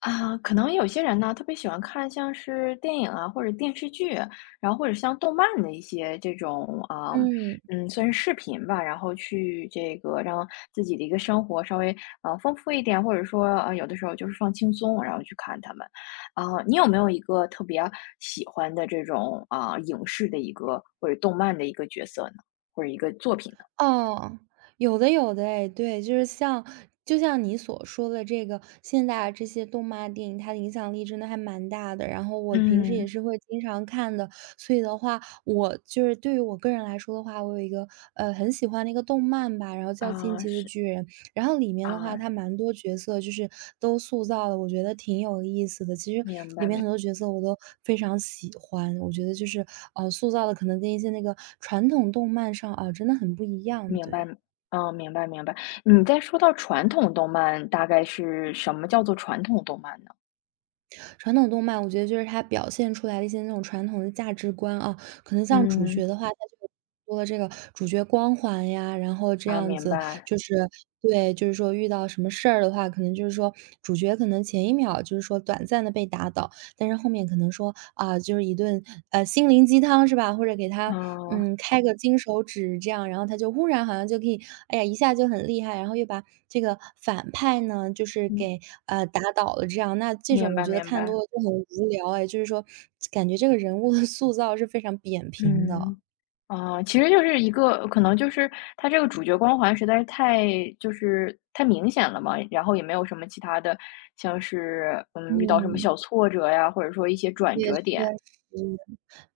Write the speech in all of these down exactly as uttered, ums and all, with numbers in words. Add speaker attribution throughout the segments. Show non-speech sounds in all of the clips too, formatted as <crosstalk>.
Speaker 1: 啊，可能有些人呢，特别喜欢看像是电影啊，或者电视剧，然后或者像动漫的一些这种啊，
Speaker 2: 嗯，
Speaker 1: 嗯，算是视频吧，然后去这个让自己的一个生活稍微呃丰富一点，或者说呃有的时候就是放轻松，然后去看他们。啊，你有没有一个特别喜欢的这种啊影视的一个或者动漫的一个角色呢，或者一个作品呢？
Speaker 2: 哦，有的有的哎，对，就是像就像你所说的这个，现在这些动漫电影，它的影响力真的还蛮大的。然后我平时也
Speaker 1: 嗯，
Speaker 2: 是会经常看的，所以的话，我就是对于我个人来说的话，我有一个呃很喜欢的一个动漫吧，然后叫《进
Speaker 1: 啊，
Speaker 2: 击的
Speaker 1: 是
Speaker 2: 巨人》。然后里面的话，
Speaker 1: 啊，
Speaker 2: 它蛮多角色就是都塑造的，我觉得挺有意思的。其实
Speaker 1: 明
Speaker 2: 里
Speaker 1: 白
Speaker 2: 面
Speaker 1: 明
Speaker 2: 很
Speaker 1: 白。
Speaker 2: 多角色我都非常喜欢，我觉得就是呃，塑造的可能跟一些那个传统动漫上啊、真的很不一样。
Speaker 1: 明白，
Speaker 2: 对，
Speaker 1: 嗯，明白明白。你在说到传统动漫，大概是什么叫做传统动漫呢？
Speaker 2: 传统动漫我觉得就是它表现出来的一些那种传统的价值观啊，可能像主
Speaker 1: 嗯，
Speaker 2: 角的话，它就多了这个主角光环呀，然后这
Speaker 1: 啊，
Speaker 2: 样
Speaker 1: 明
Speaker 2: 子
Speaker 1: 白，
Speaker 2: 就是对，就是说遇到什么事儿的话，可能就是说主角可能前一秒就是说短暂的被打倒，但是后面可能说啊，就是一顿呃心灵鸡汤是吧？或者给他
Speaker 1: 啊，
Speaker 2: 嗯，开个金手指这样，然后他就忽然好像就可以，哎呀，一下就很厉害，然后又把这个反派呢，就是
Speaker 1: 嗯，
Speaker 2: 给呃打倒了这样。那这
Speaker 1: 明
Speaker 2: 种我
Speaker 1: 白
Speaker 2: 觉得
Speaker 1: 明
Speaker 2: 看
Speaker 1: 白，
Speaker 2: 多了就很无聊哎，就是说感觉这个人物的塑造是非常扁平的。
Speaker 1: 嗯，啊，其实就是一个可能就是它这个主角光环实在是太就是太明显了嘛，然后也没有什么其他的，像是嗯遇到什么
Speaker 2: 嗯，
Speaker 1: 小挫折呀，或者说一些转
Speaker 2: 也确
Speaker 1: 折点，
Speaker 2: 实。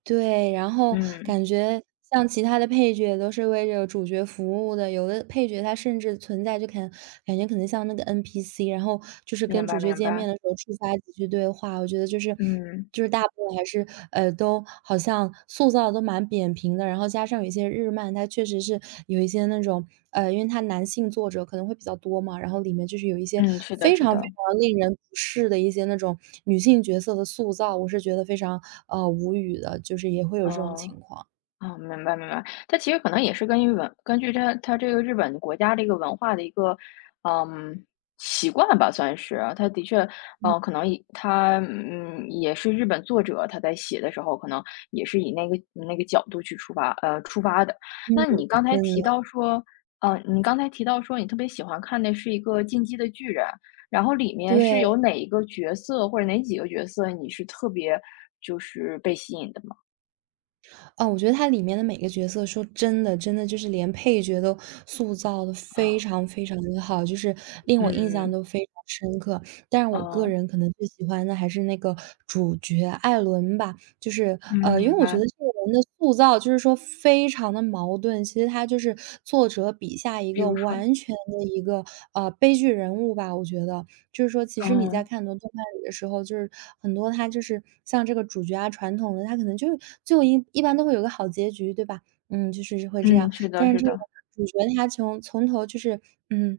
Speaker 2: 对，然后
Speaker 1: 嗯，
Speaker 2: 感觉像其他的配角都是为这个主角服务的，有的配角他甚至存在就感感觉可能像那个 N P C，然后就是
Speaker 1: 明
Speaker 2: 跟
Speaker 1: 白
Speaker 2: 主角
Speaker 1: 明
Speaker 2: 见
Speaker 1: 白，
Speaker 2: 面的时候触发几句对话，我觉得就是
Speaker 1: 嗯
Speaker 2: 就是大部分还是，呃，都好像塑塑造的都蛮扁平的，然后加上有一些日漫，它确实是有一些那种呃，因为它男性作者可能会比较多嘛，然后里面就是有一些
Speaker 1: 嗯，是的
Speaker 2: 非
Speaker 1: 是
Speaker 2: 常非
Speaker 1: 的，
Speaker 2: 常令人不适的一些那种女性角色的塑造，我是觉得非常，呃，无语的，就是也会有这种
Speaker 1: 嗯。
Speaker 2: 情况。
Speaker 1: 啊，明白明白。它其实可能也是根据文根据它它这个日本国家的一个文化的一个，嗯，习惯吧，算是。它的确，嗯可能以它嗯，也是日本作者他在写的时候，可能也是以那个那个角度去出发呃，出发的。
Speaker 2: 嗯，
Speaker 1: 那你刚才
Speaker 2: 真的，
Speaker 1: 提到说呃，你刚才提到说你特别喜欢看的是一个《进击的巨人》，然后里面是
Speaker 2: 对。
Speaker 1: 有哪一个角色或者哪几个角色你是特别就是被吸引的吗？
Speaker 2: 哦，我觉得它里面的每个角色，说真的，真的就是连配角都塑造的非
Speaker 1: 啊
Speaker 2: 常非常的好，就是令我印象
Speaker 1: 嗯。
Speaker 2: 都非常深刻。但是我个
Speaker 1: 哦，
Speaker 2: 人可能最喜欢的还是那个主角艾伦吧，就是，
Speaker 1: 嗯，
Speaker 2: 呃，因
Speaker 1: 明
Speaker 2: 为我觉
Speaker 1: 白。
Speaker 2: 得这个人的塑造就是说非常的矛盾，其实他就是作者笔下一
Speaker 1: 比
Speaker 2: 个
Speaker 1: 如说
Speaker 2: 完全的一个，呃，悲剧人物吧，我觉得。就是说其实你在
Speaker 1: 嗯，
Speaker 2: 看很多动漫里的时候，就是很多它就是像这个主角啊，传统的，它可能就就一一般都会有个好结局，对吧？嗯，就是会这
Speaker 1: 嗯，
Speaker 2: 样。
Speaker 1: 是的，
Speaker 2: 但是
Speaker 1: 是
Speaker 2: 这个
Speaker 1: 的，
Speaker 2: 主角他从从头就是嗯，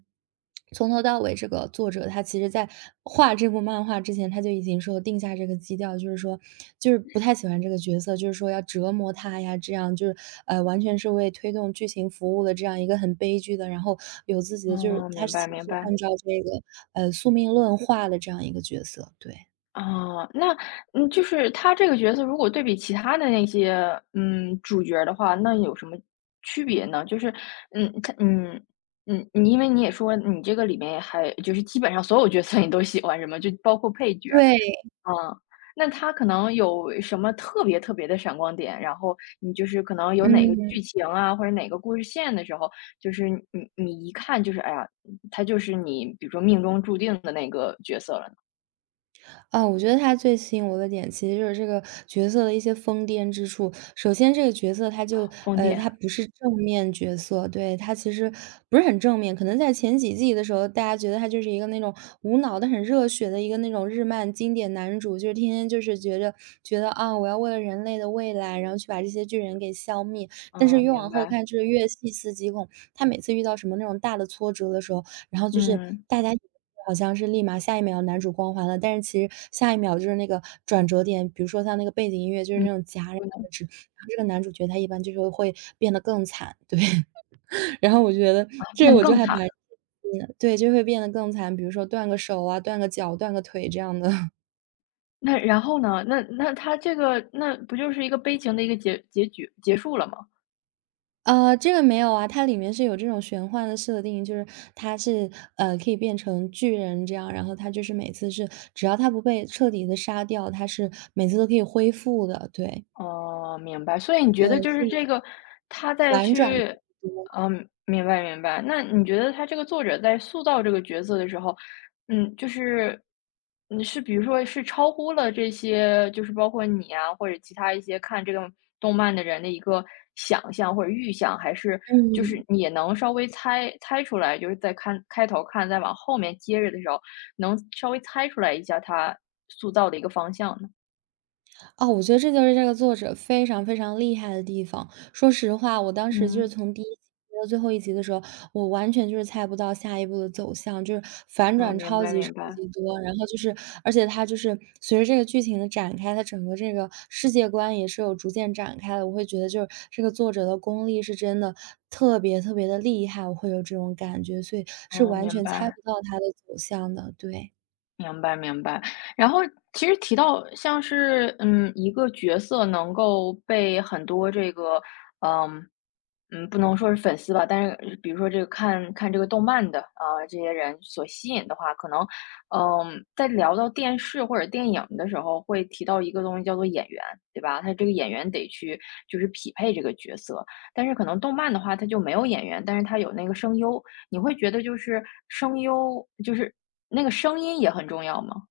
Speaker 2: 从头到尾，这个作者他其实在画这部漫画之前，他就已经说定下这个基调，就是说就是不太喜欢这个角色，就是说要折磨他呀，这样就是呃，完全是为推动剧情服务的这样一个很悲剧的，然后有自己的就是
Speaker 1: 嗯，
Speaker 2: 他
Speaker 1: 明
Speaker 2: 其
Speaker 1: 白，
Speaker 2: 实
Speaker 1: 明
Speaker 2: 是
Speaker 1: 白。
Speaker 2: 按照这个呃，宿命论化的这样一个角色，对。
Speaker 1: 哦，那嗯，就是他这个角色如果对比其他的那些，嗯，主角儿的话，那有什么区别呢？就是，嗯，他嗯，嗯，你因为你也说你这个里面还就是基本上所有角色你都喜欢，什么，就包括配角。
Speaker 2: 对，
Speaker 1: 嗯，那它可能有什么特别特别的闪光点，然后你就是可能有哪个
Speaker 2: 嗯。
Speaker 1: 剧情啊，或者哪个故事线的时候，就是你你一看就是，哎呀，它就是你比如说命中注定的那个角色了呢，
Speaker 2: 啊，我觉得他最吸引我的点，其实就是这个角色的一些疯癫之处。首先这个角色他就
Speaker 1: 疯
Speaker 2: 呃，
Speaker 1: 癫。
Speaker 2: 他不是正面角色，对，他其实不是很正面。可能在前几季的时候，大家觉得他就是一个那种无脑的、很热血的一个那种日漫经典男主，就是天天就是觉着觉得，啊，我要为了人类的未来，然后去把这些巨人给消灭。但是
Speaker 1: 嗯，
Speaker 2: 越
Speaker 1: 明
Speaker 2: 往后
Speaker 1: 白，
Speaker 2: 看就是越细思极恐，他每次遇到什么那种大的挫折的时候，然后就是
Speaker 1: 嗯，
Speaker 2: 大家以为好像是立马下一秒男主光环了，但是其实下一秒就是那个转折点，比如说像那个背景音乐就是
Speaker 1: 嗯，
Speaker 2: 那种戛然
Speaker 1: 说
Speaker 2: 而止，然后这个男主角他一般就是会变得更惨，对。<laughs> 然后我觉得
Speaker 1: 啊，
Speaker 2: 这
Speaker 1: 变得
Speaker 2: 我就
Speaker 1: 更
Speaker 2: 还
Speaker 1: 惨。
Speaker 2: 蛮 <laughs> 震惊的，对，就会变得更惨，比如说断个手啊、断个脚、断个腿这样的。
Speaker 1: 那然后呢？那那他这个那不就是一个悲情的一个结结局结束了吗？
Speaker 2: 呃，这个没有啊，它里面是有这种玄幻的设定，就是它是呃可以变成巨人这样，然后它就是每次是只要它不被彻底的杀掉，它是每次都可以恢复的，对，
Speaker 1: 哦，明白。所以你觉得
Speaker 2: 对，
Speaker 1: 就是
Speaker 2: 所
Speaker 1: 这
Speaker 2: 以
Speaker 1: 个，他在
Speaker 2: 反转特
Speaker 1: 去，
Speaker 2: 别多。
Speaker 1: 嗯，明白明白。那你觉得他这个作者在塑造这个角色的时候，嗯，就是，你是比如说是超乎了这些，就是包括你啊，或者其他一些看这个动漫的人的一个想象或者预想，还是就
Speaker 2: 嗯，
Speaker 1: 是你也能稍微猜猜出来，就是在看开头看，再往后面接着的时候，能稍微猜出来一下他塑造的一个方向呢？
Speaker 2: 哦，我觉得这就是这个作者非常非常厉害的地方。说实话，我当时就是
Speaker 1: 嗯，
Speaker 2: 从第一集追到最后一集的时候，我完全就是猜不到下一步的走向，就是反
Speaker 1: 啊，
Speaker 2: 转
Speaker 1: 明
Speaker 2: 超
Speaker 1: 白
Speaker 2: 级超
Speaker 1: 明白。
Speaker 2: 级多。然后就是而且它就是随着这个剧情的展开，它整个这个世界观也是有逐渐展开的。我会觉得就是这个作者的功力是真的特别特别的厉害，我会有这种感觉，所以是
Speaker 1: 哦，
Speaker 2: 完
Speaker 1: 明
Speaker 2: 全猜
Speaker 1: 白，
Speaker 2: 不到它的走向的，对。
Speaker 1: 明白，明白。然后其实提到像是，嗯，一个角色能够被很多这个，嗯，嗯，不能说是粉丝吧，但是比如说这个看看这个动漫的啊、呃这些人所吸引的话，可能，嗯，在聊到电视或者电影的时候，会提到一个东西叫做演员，对吧？他这个演员得去就是匹配这个角色，但是可能动漫的话，它就没有演员，但是它有那个声优。你会觉得就是声优就是那个声音也很重要吗？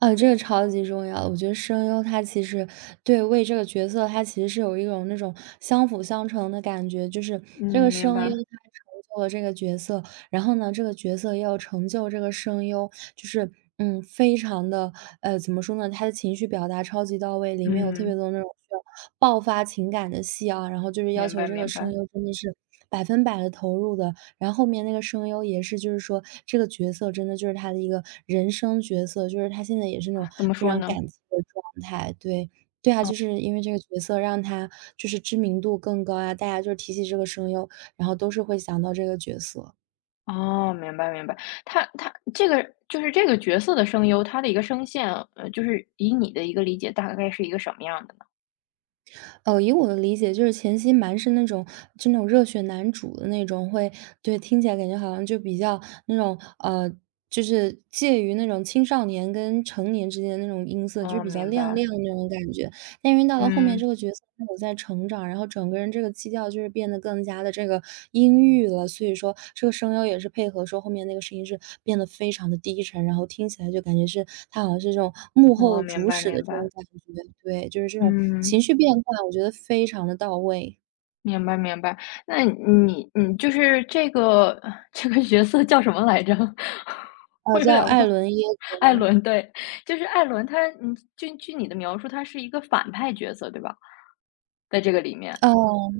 Speaker 2: 呃，这个超级重要。我觉得声优他其实对为这个角色，他其实是有一种那种相辅相成的感觉，就是这个
Speaker 1: 嗯，明
Speaker 2: 声优
Speaker 1: 白，
Speaker 2: 他成就了这个角色，然后呢，这个角色要成就这个声优，就是嗯，非常的呃，怎么说呢？他的情绪表达超级到位，里面有特别
Speaker 1: 嗯，
Speaker 2: 多那种需要爆发情感的戏啊，然后就是要
Speaker 1: 明
Speaker 2: 求
Speaker 1: 白
Speaker 2: 这个
Speaker 1: 明
Speaker 2: 声
Speaker 1: 白，
Speaker 2: 优真的是百分百的投入的，然后后面那个声优也是就是说，这个角色真的就是他的一个人生角色，就是他现在也是那种
Speaker 1: 啊，怎么
Speaker 2: 非
Speaker 1: 说
Speaker 2: 常
Speaker 1: 呢？
Speaker 2: 感激的状态。对，对啊，就是因为这个角色让他就是知名度更高啊，大家就是提起这个声优，然后都是会想到这个角色。
Speaker 1: 哦，明白明白，他他这个就是这个角色的声优，他的一个声线，呃，就是以你的一个理解，大概是一个什么样的呢？
Speaker 2: 呃，以我的理解，就是前期蛮是那种就那种热血男主的那种，会，对，听起来感觉好像就比较那种，呃，就是介于那种青少年跟成年之间的那种音色，就是
Speaker 1: 哦，
Speaker 2: 比较
Speaker 1: 明
Speaker 2: 亮
Speaker 1: 白，
Speaker 2: 亮的那种感觉。但因为到了后面
Speaker 1: 嗯，
Speaker 2: 这个角色他有在成长，然后整个人这个基调就是变得更加的这个阴郁了，所以说这个声优也是配合说后面那个声音是变得非常的低沉，然后听起来就感觉是他好像是这种幕后
Speaker 1: 哦，
Speaker 2: 的
Speaker 1: 明
Speaker 2: 主
Speaker 1: 白
Speaker 2: 使的
Speaker 1: 明
Speaker 2: 这
Speaker 1: 白，
Speaker 2: 种感觉。对，就是这种情
Speaker 1: 嗯。
Speaker 2: 绪变化，我觉得非常的到位。
Speaker 1: 明白明白，那你你就是这个 <laughs> 这个角色叫什么来着？<laughs> 我
Speaker 2: 哦，
Speaker 1: 有
Speaker 2: 叫
Speaker 1: 点
Speaker 2: 艾
Speaker 1: 忘。
Speaker 2: 伦·耶格
Speaker 1: 艾
Speaker 2: 尔，
Speaker 1: 伦，对，就是艾伦他，嗯，据据你的描述，他是一个反派角色，对吧？在这个里面，
Speaker 2: 哦。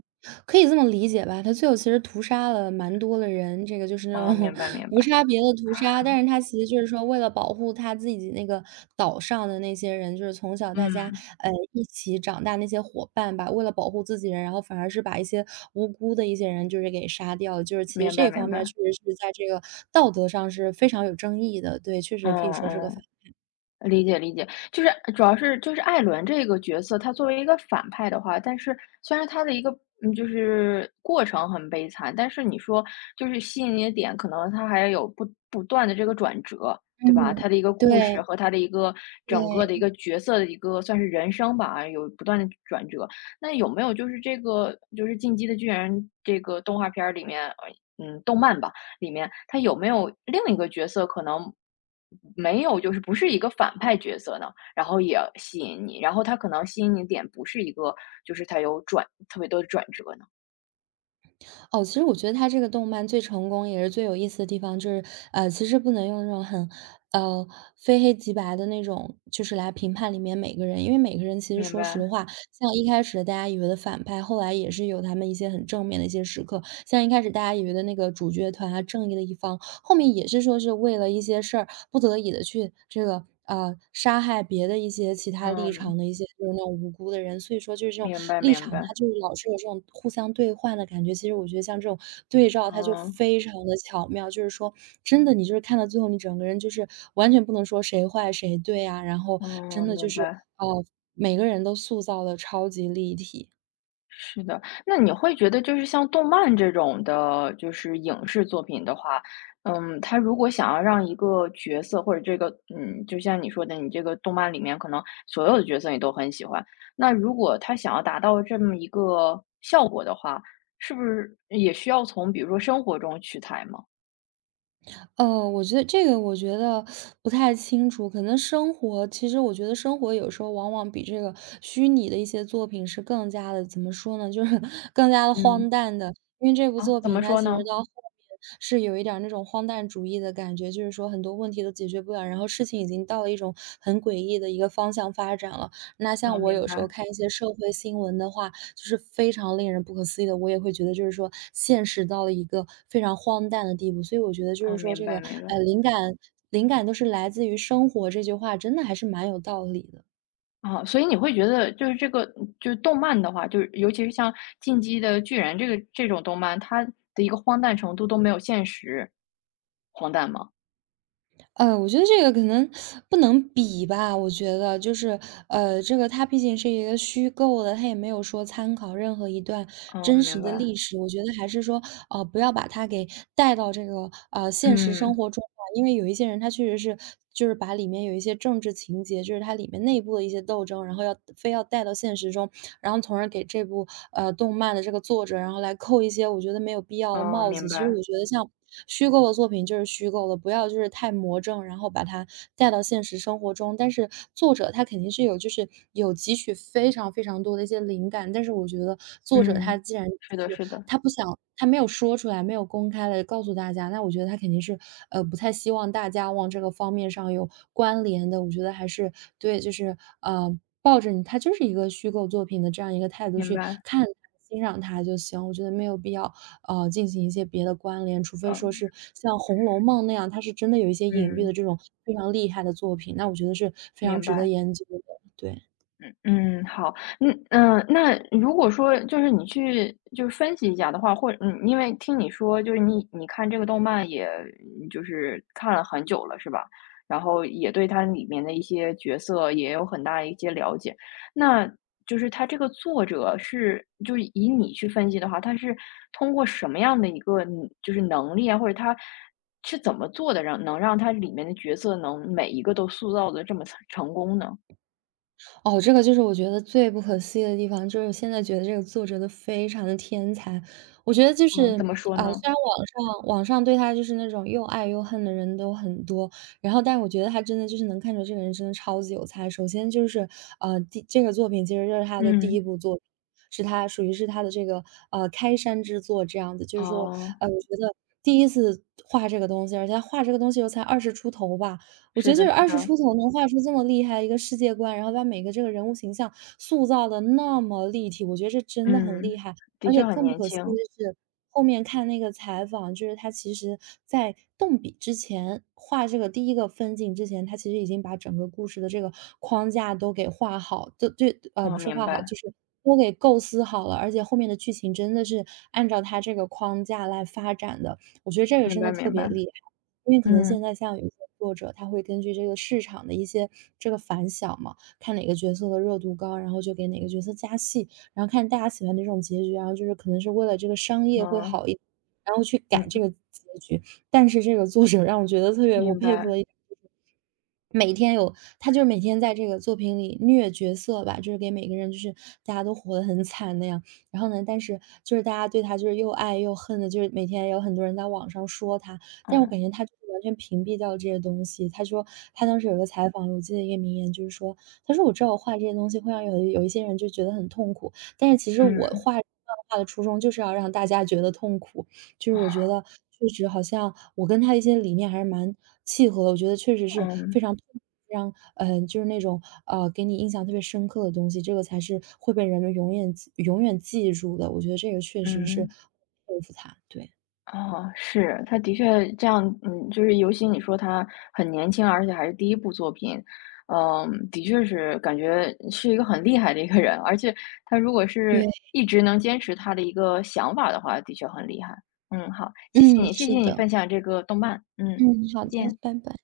Speaker 2: 可以这么理解吧，他最后其实屠杀了蛮多的人，这个就是那种
Speaker 1: 啊，明白
Speaker 2: <laughs>
Speaker 1: 明
Speaker 2: 无
Speaker 1: 白，
Speaker 2: 差别的屠杀。但是他其实就是说，为了保护他自己那个岛上的那些人，就是从小大家
Speaker 1: 嗯，
Speaker 2: 呃一起长大那些伙伴吧，为了保护自己人，然后反而是把一些无辜的一些人就是给杀掉了。就是其
Speaker 1: 明
Speaker 2: 实
Speaker 1: 白
Speaker 2: 这
Speaker 1: 明
Speaker 2: 方面
Speaker 1: 白，
Speaker 2: 确实是在这个道德上是非常有争议的，对，确
Speaker 1: 嗯
Speaker 2: 实可以说是个反。
Speaker 1: 嗯。理解理解，就是主要是就是艾伦这个角色，他作为一个反派的话，但是虽然他的一个嗯，就是过程很悲惨，但是你说就是吸引你的点，可能他还有不不断的这个转折，对吧？
Speaker 2: 嗯，
Speaker 1: 他的一个故事
Speaker 2: 对，
Speaker 1: 和他的一个整个的一
Speaker 2: 对。
Speaker 1: 个角色的一个算是人生吧，有不断的转折。那有没有就是这个就是《进击的巨人》这个动画片儿里面，呃嗯，动漫吧？里面，他有没有另一个角色可能没有，就是不是一个反派角色呢？然后也吸引你，然后他可能吸引你的点不是一个，就是他有转特别多的转折呢？
Speaker 2: 哦，其实我觉得它这个动漫最成功也是最有意思的地方，就是，呃，其实不能用那种很，呃，非黑即白的那种，就是来评判里面每个人，因为每个人其实
Speaker 1: 明
Speaker 2: 说
Speaker 1: 白，
Speaker 2: 实话，像一开始大家以为的反派，后来也是有他们一些很正面的一些时刻。像一开始大家以为的那个主角团啊，正义的一方，后面也是说是为了一些事儿，不得已的去这个，啊杀害别的一些其他立
Speaker 1: 嗯，
Speaker 2: 场的一些就是那种无辜的人。所以说就是这种
Speaker 1: 明白
Speaker 2: 立
Speaker 1: 明
Speaker 2: 场，
Speaker 1: 白，
Speaker 2: 它就是老是有这种互相对换的感觉。其实我觉得像这种对照，它就
Speaker 1: 嗯
Speaker 2: 非常的巧妙，就是说真的你就是看到最后，你整个人就是完全不能说谁坏谁对啊，然后
Speaker 1: 嗯，
Speaker 2: 真的就
Speaker 1: 明
Speaker 2: 是，
Speaker 1: 白。
Speaker 2: 呃，每个人都塑造的超级立体。
Speaker 1: 是的，那你会觉得就是像动漫这种的，就是影视作品的话，嗯，它如果想要让一个角色或者这个，嗯，就像你说的，你这个动漫里面可能所有的角色你都很喜欢，那如果他想要达到这么一个效果的话，是不是也需要从比如说生活中取材吗？
Speaker 2: 呃，我觉得这个我觉得不太清楚，可能生活其实我觉得生活有时候往往比这个虚拟的一些作品是更加的，怎么说呢，就是 <laughs> 更加的荒
Speaker 1: 嗯，
Speaker 2: 诞的。因为这部
Speaker 1: 啊，
Speaker 2: 作
Speaker 1: 怎么
Speaker 2: 品它
Speaker 1: 说
Speaker 2: 其实
Speaker 1: 呢？
Speaker 2: 到后面是有一点儿那种荒诞主义的感觉，就是说很多问题都解决不了，然后事情已经到了一种很诡异的一个方向发展了。那
Speaker 1: 啊，
Speaker 2: 像我
Speaker 1: 明
Speaker 2: 有时候
Speaker 1: 白，
Speaker 2: 看一些社会新闻的话，就是非常令人不可思议的。我也会觉得就是说现实到了一个非常荒诞的地步，所以我觉得就
Speaker 1: 啊，
Speaker 2: 是说
Speaker 1: 明
Speaker 2: 这
Speaker 1: 白
Speaker 2: 个，
Speaker 1: 明
Speaker 2: 呃，
Speaker 1: 白。
Speaker 2: 灵感灵感都是来自于生活这句话，真的还是蛮有道理的。
Speaker 1: 啊，所以你会觉得就是这个就是动漫的话，就是尤其是像《进击的巨人》这个这种动漫，它的一个荒诞程度都没有现实荒诞吗？
Speaker 2: 呃，我觉得这个可能不能比吧，我觉得就是，呃，这个它毕竟是一个虚构的，它也没有说参考任何一段
Speaker 1: 嗯，
Speaker 2: 真实
Speaker 1: 明
Speaker 2: 的
Speaker 1: 白，
Speaker 2: 历史。我觉得还是说，呃，不要把它给带到这个呃现实生
Speaker 1: 嗯，
Speaker 2: 活中吧，因为有一些人他确实是就是把里面有一些政治情节，就是它里面内部的一些斗争，然后要非要带到现实中，然后从而给这部呃动漫的这个作者，然后来扣一些我觉得没有必要的
Speaker 1: 哦，
Speaker 2: 帽
Speaker 1: 明
Speaker 2: 子。其实
Speaker 1: 白，
Speaker 2: 我觉得像虚构的作品就是虚构的，不要就是太魔怔，然后把它带到现实生活中。但是作者他肯定是有就是有汲取非常非常多的一些灵感，但是我觉得作者他
Speaker 1: 嗯，
Speaker 2: 既然就
Speaker 1: 是的，
Speaker 2: 是
Speaker 1: 是的，
Speaker 2: 他不想他没有说出来，没有公开的告诉大家，那我觉得他肯定是，呃，不太希望大家往这个方面上有关联的。我觉得还是对，就是，呃，抱着你它就是一个虚构作品的这样一个态度
Speaker 1: 明
Speaker 2: 去
Speaker 1: 白，
Speaker 2: 看它、欣赏它就行，我觉得没有必要呃，进行一些别的关联，除非说
Speaker 1: 嗯，
Speaker 2: 是像《红楼梦》那样，它是真的有一些隐喻
Speaker 1: 嗯，
Speaker 2: 的这种非常厉害的作品，那我觉得是非常
Speaker 1: 明
Speaker 2: 值得
Speaker 1: 白。
Speaker 2: 研究的，对。
Speaker 1: 嗯，好，嗯嗯，呃那如果说就是你去就是分析一下的话，或者嗯，因为听你说就是你你看这个动漫也就是看了很久了，是吧？然后也对它里面的一些角色也有很大一些了解，那就是它这个作者是就是以你去分析的话，他是通过什么样的一个嗯就是能力啊，或者他是怎么做的让能让他里面的角色能每一个都塑造的这么成成功呢？
Speaker 2: 哦，这个就是我觉得最不可思议的地方，就是我现在觉得这个作者都非常的天才。我觉得就是，
Speaker 1: 嗯，怎么说
Speaker 2: 啊、
Speaker 1: 呢？
Speaker 2: 虽然网上网上对他就是那种又爱又恨的人都很多，然后，但我觉得他真的就是能看出这个人真的超级有才。首先就是，呃，第这个作品其实就是他的第一
Speaker 1: 嗯，
Speaker 2: 部作品，是他属于是他的这个呃开山之作这样子，就是说，
Speaker 1: 哦，
Speaker 2: 呃，我觉得第一次画这个东西，而且他画这个东西又才二十出头吧，我觉
Speaker 1: 是
Speaker 2: 得就
Speaker 1: 的，
Speaker 2: 是
Speaker 1: 是
Speaker 2: 二十
Speaker 1: 的，
Speaker 2: 出头能画出这么厉害一个世界观，然后把每个这个人物形象塑造的那么立体，我觉得这真的很厉
Speaker 1: 嗯，
Speaker 2: 害。
Speaker 1: 的
Speaker 2: 而且
Speaker 1: 确很
Speaker 2: 更不
Speaker 1: 年
Speaker 2: 可思议的
Speaker 1: 轻，
Speaker 2: 是，后面看那个采访，就是他其实在动笔之前，画这个第一个分镜之前，他其实已经把整个故事的这个框架都给画好，就就呃，
Speaker 1: 哦，
Speaker 2: 不是
Speaker 1: 明
Speaker 2: 画好，
Speaker 1: 白，
Speaker 2: 就是都给构思好了。而且后面的剧情真的是按照他这个框架来发展的，我觉得这个
Speaker 1: 明
Speaker 2: 真
Speaker 1: 白，
Speaker 2: 的特
Speaker 1: 明
Speaker 2: 别
Speaker 1: 白，
Speaker 2: 厉害。因为可能现
Speaker 1: 嗯，
Speaker 2: 在像有一些作者，他会根据这个市场的一些这个反响嘛，看哪个角色的热度高，然后就给哪个角色加戏，然后看大家喜欢哪种结局，然后就是可能是为了这个商业会
Speaker 1: 哦，
Speaker 2: 好一点，然后去改这
Speaker 1: 嗯，
Speaker 2: 个结局。但是这个作者让我觉得特别我
Speaker 1: 明
Speaker 2: 佩
Speaker 1: 白，
Speaker 2: 服的一点每天有他就是每天在这个作品里虐角色吧，就是给每个人就是大家都活得很惨那样。然后呢，但是就是大家对他就是又爱又恨的，就是每天也有很多人在网上说他，但是我
Speaker 1: 嗯，
Speaker 2: 感觉他就是完全屏蔽掉这些东西。他说他当时有一个采访，我记得一个名言就是说，他说我知道我画这些东西会让有有一些人就觉得很痛苦，但是其实我
Speaker 1: 嗯，
Speaker 2: 画漫画的初衷就是要让大家觉得痛苦。就是我觉得确实好像我跟他一些理念还是蛮契合的，我觉得确实是非
Speaker 1: 嗯，
Speaker 2: 常非常，嗯，呃就是那种，呃，给你印象特别深刻的东西，这个才是会被人们永远记永远记住的，我觉得这个确实是
Speaker 1: 嗯。
Speaker 2: 佩服他，对。
Speaker 1: 哦，是，他的确这样，嗯，就是尤其你说他很年轻，而且还是第一部作品，嗯，的确是感觉是一个很厉害的一个人，而且他如果是
Speaker 2: 对，
Speaker 1: 一直能坚持他的一个想法的话，的确很厉害。嗯，好，谢谢
Speaker 2: 嗯，
Speaker 1: 你，谢
Speaker 2: 是
Speaker 1: 谢你
Speaker 2: 的，
Speaker 1: 分享这个动漫，嗯，
Speaker 2: 嗯，好
Speaker 1: 再
Speaker 2: 的，
Speaker 1: 见。
Speaker 2: 拜拜。